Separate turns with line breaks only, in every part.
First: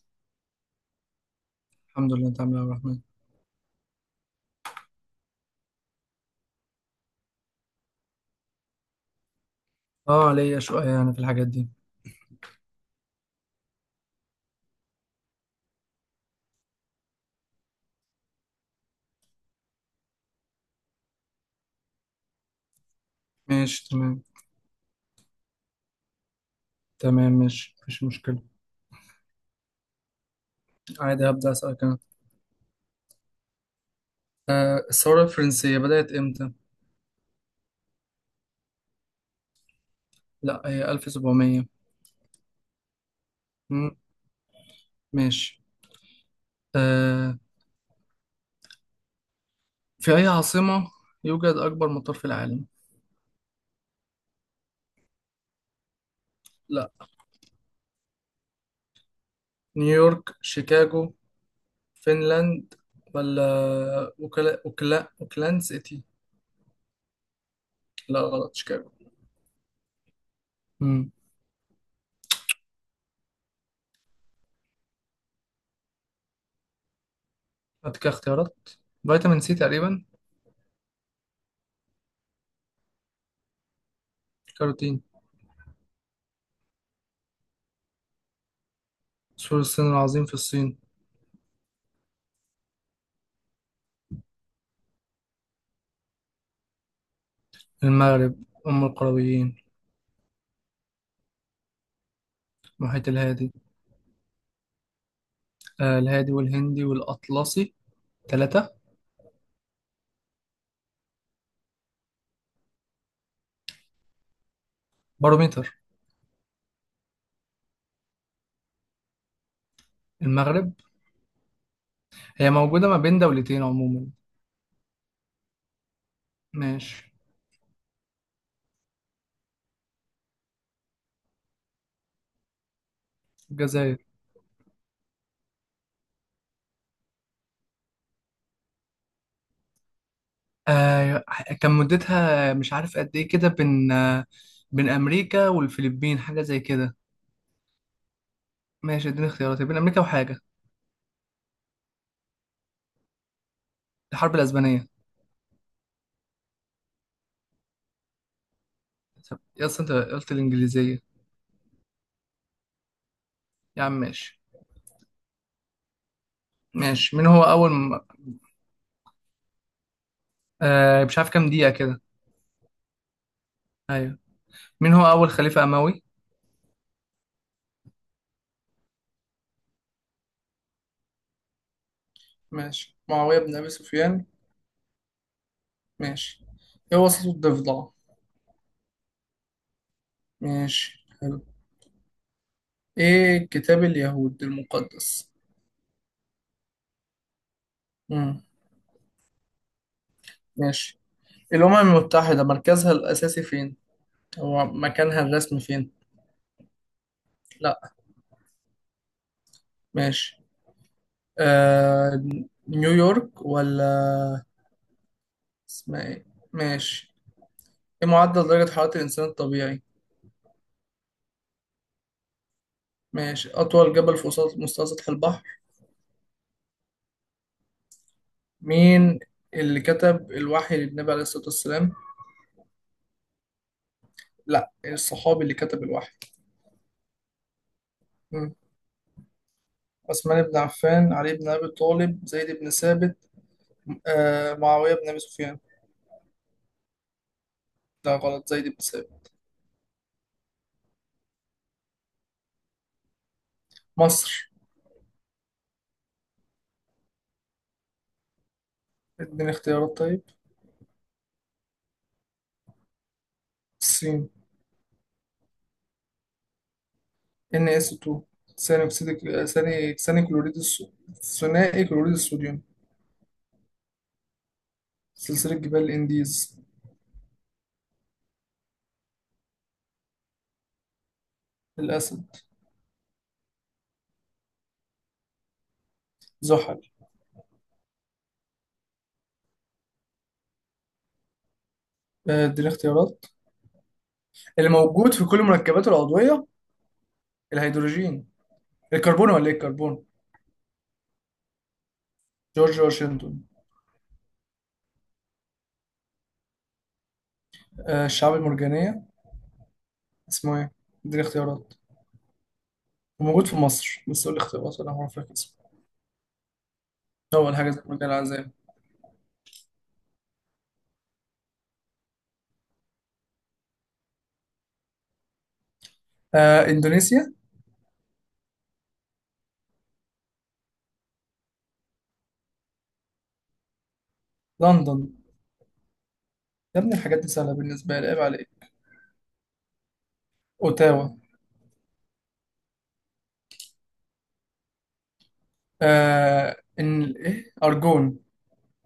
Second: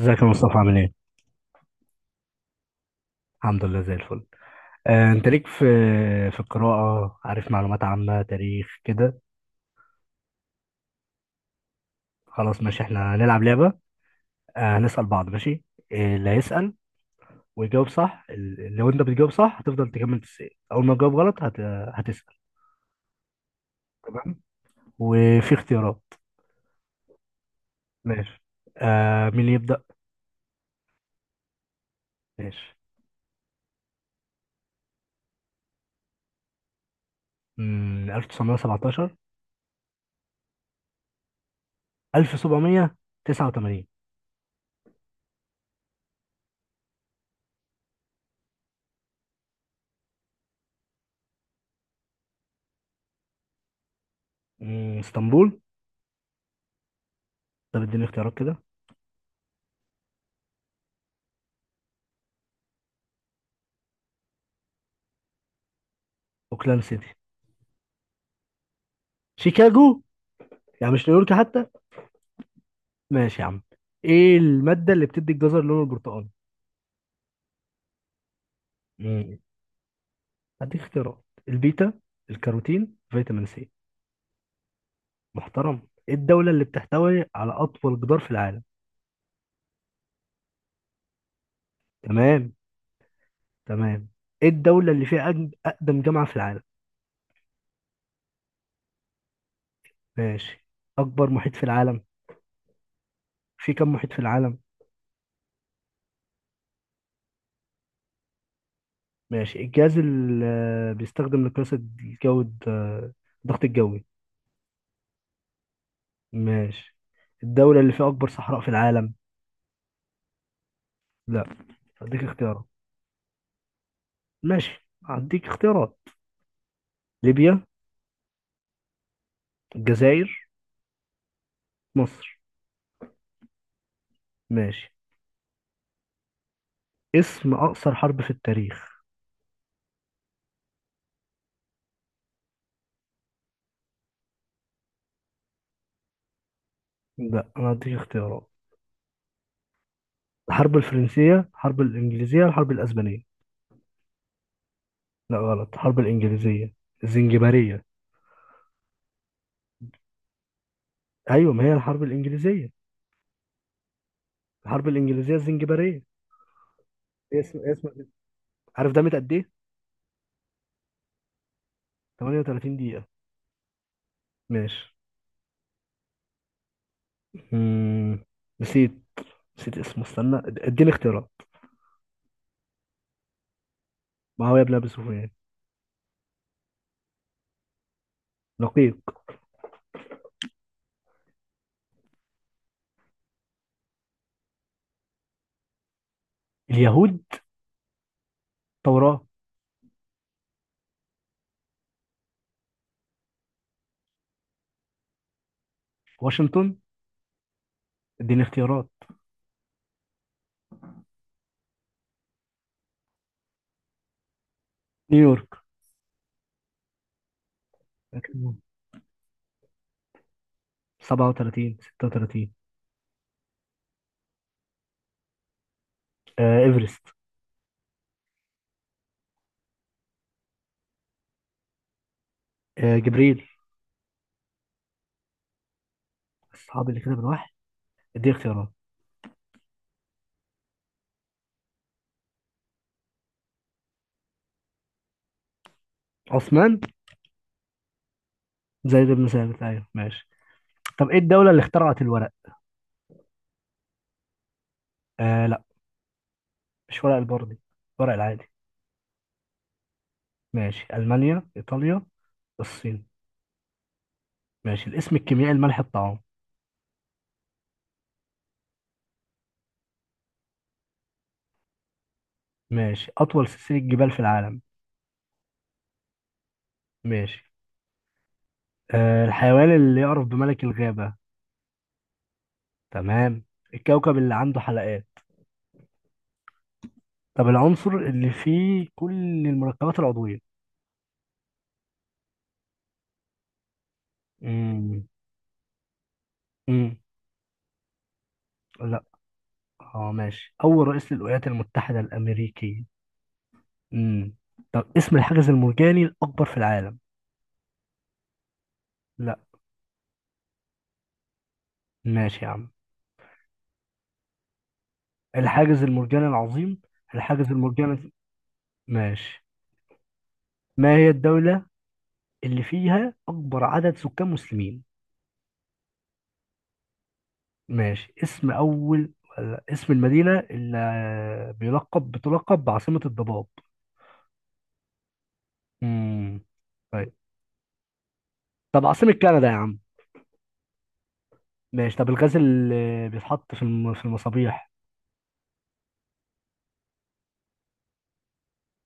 ازيك يا مصطفى عامل ايه؟
الحمد لله. انت عامل ايه يا عبد الرحمن؟
الحمد لله زي الفل. انت ليك في القراءة، عارف، معلومات عامة تاريخ كده.
اه ليا شويه يعني في الحاجات دي.
خلاص ماشي، احنا هنلعب لعبة. هنسأل بعض، ماشي؟ إيه اللي هيسأل ويجاوب صح؟ لو انت بتجاوب صح هتفضل تكمل تسأل، اول ما تجاوب غلط هتسأل.
ماشي تمام.
تمام. وفي اختيارات.
تمام ماشي، مفيش
ماشي.
مشكله.
مين اللي يبدأ؟
عادي، هبدا اسالك انا.
ماشي.
آه، الثوره الفرنسيه بدات امتى؟
1917.
لا، هي 1700.
1789.
مم. ماشي. آه في اي عاصمه يوجد اكبر مطار في العالم؟
اسطنبول.
لا.
طب اديني اختيارات كده.
نيويورك، شيكاغو، فنلاند، ولا وكلاند سيتي؟
اوكلاند سيتي.
لا غلط، شيكاغو.
شيكاغو. يعني مش
امم
نيويورك حتى. ماشي يا عم. ايه المادة اللي بتدي الجزر لونه البرتقالي؟
هات كده اختيارات.
مم.
فيتامين سي تقريبا.
هديك اختيارات. البيتا الكاروتين فيتامين سي.
كاروتين.
محترم. ايه الدولة اللي بتحتوي على أطول جدار في العالم؟
سور الصين العظيم، في الصين.
تمام تمام. ايه الدولة اللي فيها أقدم جامعة في العالم؟
المغرب، أم القرويين.
ماشي. أكبر محيط في العالم.
المحيط الهادي.
في كم محيط في العالم؟
آه، الهادي والهندي والأطلسي، ثلاثة.
ماشي. الجهاز اللي بيستخدم لقياس الجو الضغط الجوي.
بارومتر.
ماشي. الدولة اللي فيها أكبر صحراء في العالم؟
المغرب.
لا، هديك
هي
اختيارات.
موجودة ما بين دولتين عموما.
ماشي، هديك اختيارات.
ماشي،
ليبيا، الجزائر، مصر.
الجزائر.
ماشي. اسم أقصر حرب في التاريخ.
آه كان مدتها مش عارف قد إيه كده، بين بين أمريكا والفلبين، حاجة زي كده.
لا، أنا هديك اختيارات.
ماشي، اديني اختيارات بين أمريكا وحاجة.
الحرب الفرنسية، الحرب الإنجليزية، الحرب الأسبانية.
الحرب الأسبانية.
لا غلط، الحرب الإنجليزية الزنجبارية.
طب يا أصل أنت قلت الإنجليزية.
أيوة، ما هي الحرب الإنجليزية.
يا عم ماشي.
الحرب الإنجليزية الزنجبارية.
ماشي. مين هو
إيه اسم؟ عارف ده قد إيه؟
آه، مش عارف كام دقيقة كده.
38 دقيقة.
أيوه. مين
ماشي.
هو أول خليفة أموي؟
مم. نسيت نسيت اسمه، استنى، اديني اختيارات.
ماشي، معاوية بن أبي سفيان.
معاوية بن أبي سفيان.
ماشي. إيه وسط الضفدع؟
لقيق.
ماشي حلو. إيه كتاب اليهود المقدس؟
اليهود.
مم.
توراة.
ماشي. الأمم المتحدة مركزها الأساسي فين؟ هو مكانها الرسمي فين؟
واشنطن.
لأ.
اديني اختيارات.
ماشي. آه... نيويورك ولا
نيويورك.
اسمها إيه؟ ماشي. إيه معدل درجة حرارة الإنسان الطبيعي؟
37، 36.
ماشي. أطول جبل في وسط مستوى سطح البحر.
آه، ايفرست.
مين اللي كتب الوحي للنبي عليه الصلاة والسلام؟
آه، جبريل.
لأ، الصحابي اللي كتب الوحي.
الصحابي اللي كده بالواحد. دي
مم.
اختيارات.
عثمان بن عفان، علي بن أبي طالب، زيد بن ثابت، آه، معاوية بن أبي سفيان.
عثمان.
لا غلط، زيد بن
زيد بن
ثابت.
ثابت، ايوه ماشي. طب ايه الدولة اللي اخترعت الورق؟
مصر.
آه لا. مش ورق البردي، ورق العادي.
اديني اختيارات طيب.
ماشي. المانيا، ايطاليا، الصين.
الصين.
ماشي. الاسم الكيميائي لملح الطعام.
ان اس 2. ثاني أكسيد، ثاني ثاني كلوريد ثنائي كلوريد الصوديوم.
ماشي. اطول سلسلة جبال في العالم.
سلسلة جبال الإنديز.
ماشي. الحيوان اللي يعرف بملك الغابة.
الأسد.
تمام. الكوكب اللي عنده حلقات.
زحل.
طب العنصر اللي فيه كل المركبات العضوية.
آه، اديني اختيارات. اللي
امم
موجود في كل المركبات العضوية.
امم
الهيدروجين.
لا.
الكربون، ولا ايه، الكربون.
اه ماشي. أول رئيس للولايات المتحدة
جورج
الأمريكية.
واشنطن.
امم طب اسم الحاجز المرجاني الأكبر في العالم.
آه، الشعاب المرجانية.
لا.
اسمه ايه؟ اديني اختيارات،
ماشي يا عم.
وموجود في مصر بس قول لي اختيارات ولا هو فاكر اسمه.
الحاجز المرجاني العظيم. الحاجز
أول حاجة زي ما قال
المرجاني.
العزام.
ماشي. ما هي الدولة اللي فيها أكبر عدد سكان مسلمين.
آه، إندونيسيا.
ماشي. اسم أول، ولا اسم المدينة اللي بتلقب بعاصمة الضباب.
لندن.
امم
يا ابني
طيب.
الحاجات دي سهلة بالنسبة لي، عيب عليك.
طب عاصمة كندا يا عم.
أوتاوا.
ماشي. طب الغاز اللي بيتحط في في المصابيح.
آه، إن إيه أرجون.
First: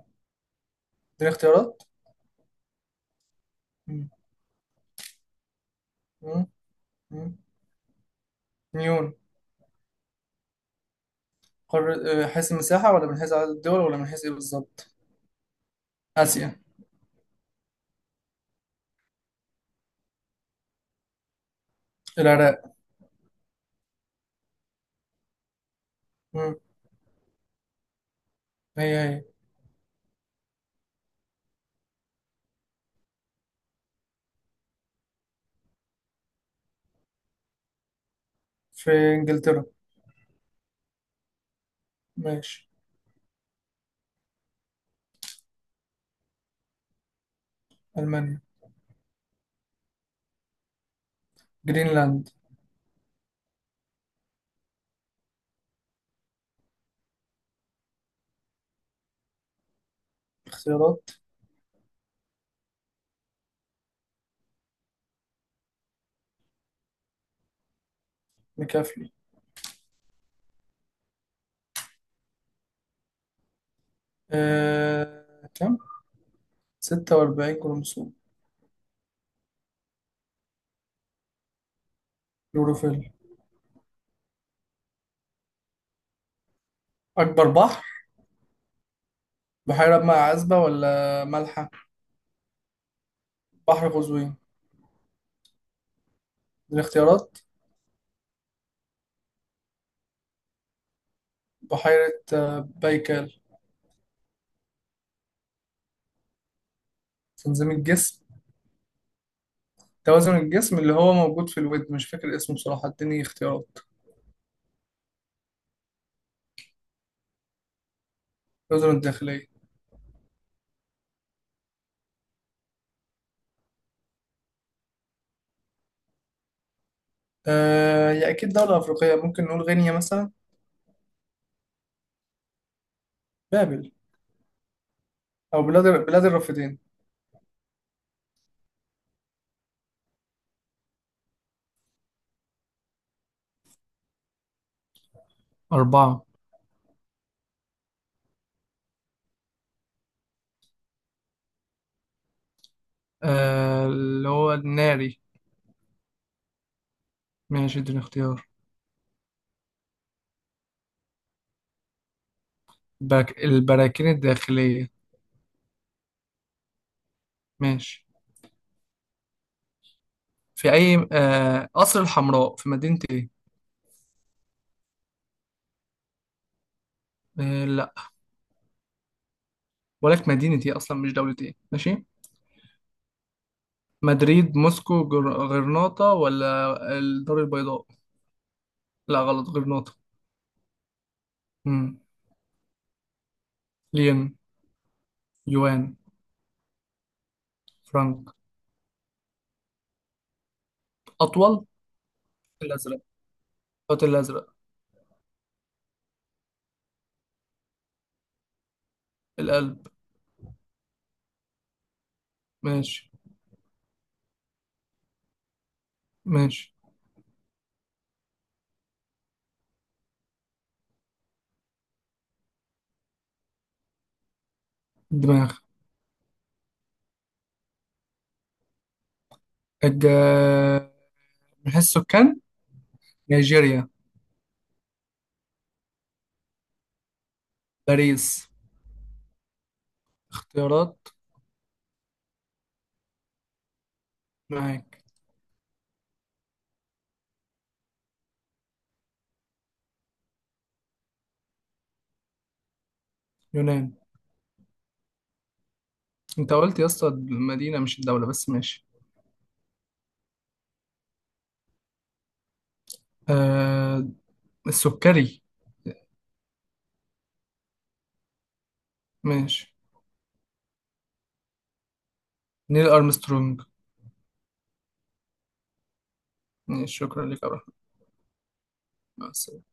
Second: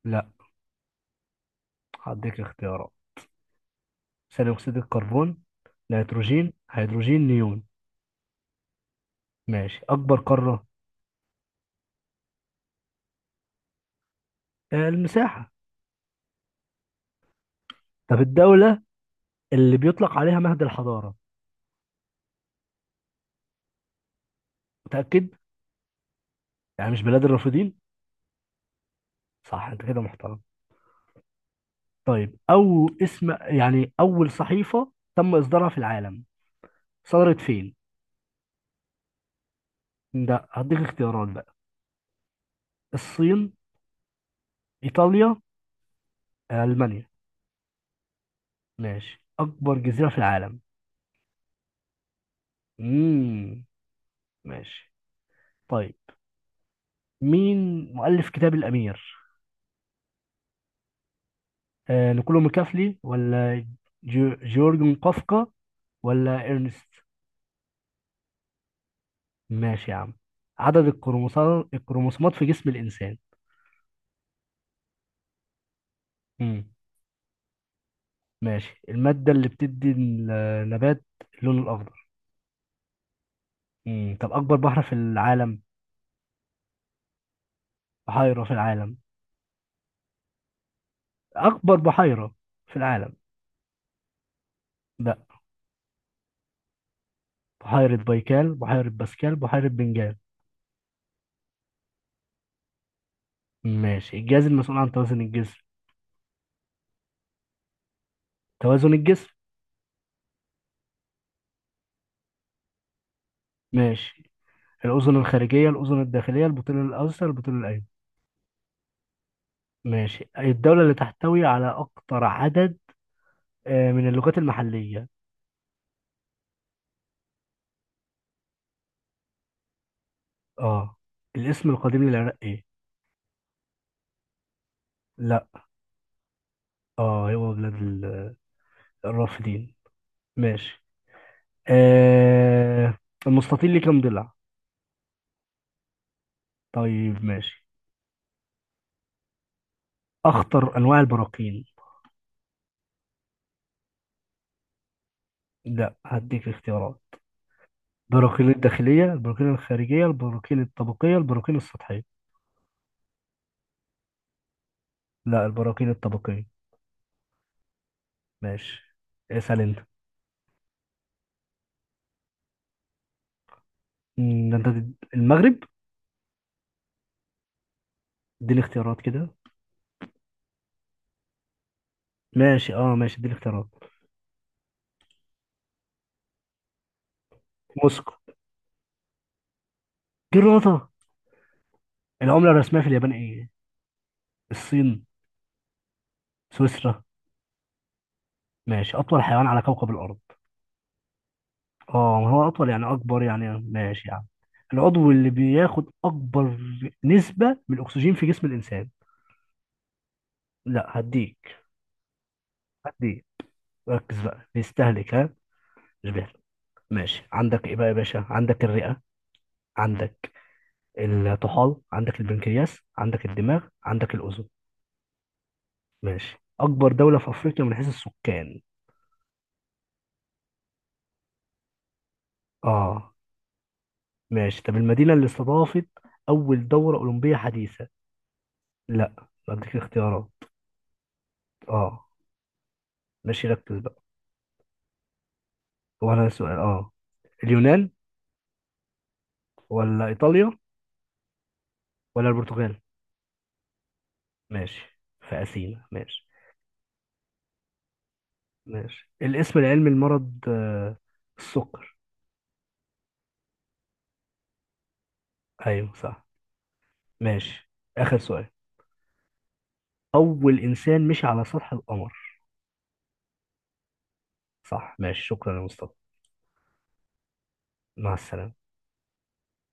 لا،
دي اختيارات.
هديك اختيارات.
مم.
ثاني اكسيد الكربون،
مم.
نيتروجين، هيدروجين،
مم.
نيون.
نيون.
ماشي. اكبر قاره.
قارة، آه، حيث المساحة، ولا من حيث عدد الدول، ولا من حيث إيه بالظبط؟
المساحه.
آسيا.
طب الدوله اللي بيطلق عليها مهد الحضاره.
العراق.
متاكد؟
مم.
يعني مش بلاد الرافدين.
هي هي.
صح، انت كده محترم. طيب، او اسم، يعني، اول صحيفه تم اصدارها في العالم. صدرت فين؟
في إنجلترا.
ده هديك اختيارات بقى.
ماشي.
الصين، ايطاليا، المانيا.
ألمانيا.
ماشي. اكبر جزيره في العالم.
جرينلاند.
امم ماشي. طيب. مين مؤلف كتاب الامير؟
اختيارات.
نيكولو ميكافلي ولا جيورجن قفقة ولا إرنست.
مكافلي.
ماشي يا عم. عدد الكروموسومات في جسم الإنسان.
آه، كم؟
مم.
46 كروموسوم.
ماشي. المادة اللي بتدي النبات اللون الأخضر.
يوروفيل.
مم. طب أكبر بحر في العالم.
أكبر بحر.
بحيرة في العالم.
بحيرة بماء عذبة ولا مالحة؟
أكبر بحيرة في العالم.
بحر قزوين.
لا.
الاختيارات.
بحيرة بايكال، بحيرة باسكال، بحيرة بنجال.
بحيرة، آه، بايكال.
ماشي. الجهاز المسؤول عن توازن الجسم.
تنظيم الجسم.
توازن الجسم.
توازن الجسم اللي هو موجود في الودن، مش فاكر اسمه بصراحة، اديني اختيارات.
ماشي. الأذن الخارجية، الأذن الداخلية، البطيل الأيسر، البطيل الأيمن.
الأذن الداخلية.
ماشي. الدولة اللي تحتوي على أكتر عدد من اللغات المحلية.
آه، هي أكيد دولة أفريقية، ممكن نقول غينيا مثلا.
اه. الاسم القديم للعراق ايه؟
بابل،
لا.
أو بلاد الرافدين.
اه، هو بلاد الرافدين. ماشي. آه المستطيل ليه كام ضلع؟
أربعة.
طيب ماشي. أخطر أنواع البراكين.
آه، اللي هو الناري.
لا، هديك اختيارات.
ماشي، اديني اختيار.
البراكين الداخلية، البراكين الخارجية، البراكين الطبقية، البراكين السطحية.
باك، البراكين الداخلية.
لا، البراكين الطبقية.
ماشي.
ماشي. اسأل انت.
في أي قصر الحمراء في مدينة
ده انت المغرب.
إيه؟
اديني اختيارات كده.
ولك مدينة ايه اصلا، مش دولة ايه، ماشي.
ماشي، اه ماشي، اديني اختيارات.
مدريد، موسكو، غرناطة، ولا الدار البيضاء.
موسكو.
لا غلط، غرناطة.
دي الرطة.
امم
العملة الرسمية في اليابان ايه؟
لين.
الصين.
يوان.
سويسرا.
فرانك.
ماشي. أطول حيوان على كوكب الأرض.
اطول.
اه، ما هو أطول يعني
الازرق.
أكبر، يعني
الخط
ماشي يعني.
الازرق.
العضو اللي بياخد أكبر نسبة من الأكسجين في جسم الإنسان.
القلب.
لا، هديك.
ماشي.
هديك. ركز بقى، بيستهلك، ها، مش بيهلك.
ماشي.
ماشي. عندك ايه بقى يا باشا؟ عندك الرئة، عندك الطحال، عندك البنكرياس، عندك الدماغ، عندك الأذن.
الدماغ.
ماشي. أكبر دولة في أفريقيا من حيث السكان.
الج... من حيث السكان.
اه.
نيجيريا.
ماشي. طب المدينة اللي استضافت أول دورة أولمبية حديثة.
باريس.
لا، أديك اختيارات.
اختيارات.
اه. ماشي، ركز بقى.
معاك.
هو أنا السؤال، اه، اليونان ولا إيطاليا ولا البرتغال.
يونان.
ماشي، في أثينا، ماشي.
انت قلت يا اسطى المدينة مش الدولة، بس ماشي.
ماشي. الاسم العلمي لمرض السكر.
آه... السكري.
أيوه صح. ماشي. آخر سؤال.
ماشي.
أول إنسان مشي على سطح القمر.
نيل أرمسترونج.
صح ماشي، شكرا يا مصطفى.
شكرا لك يا رحمة.
مع السلامة.
مع السلامة.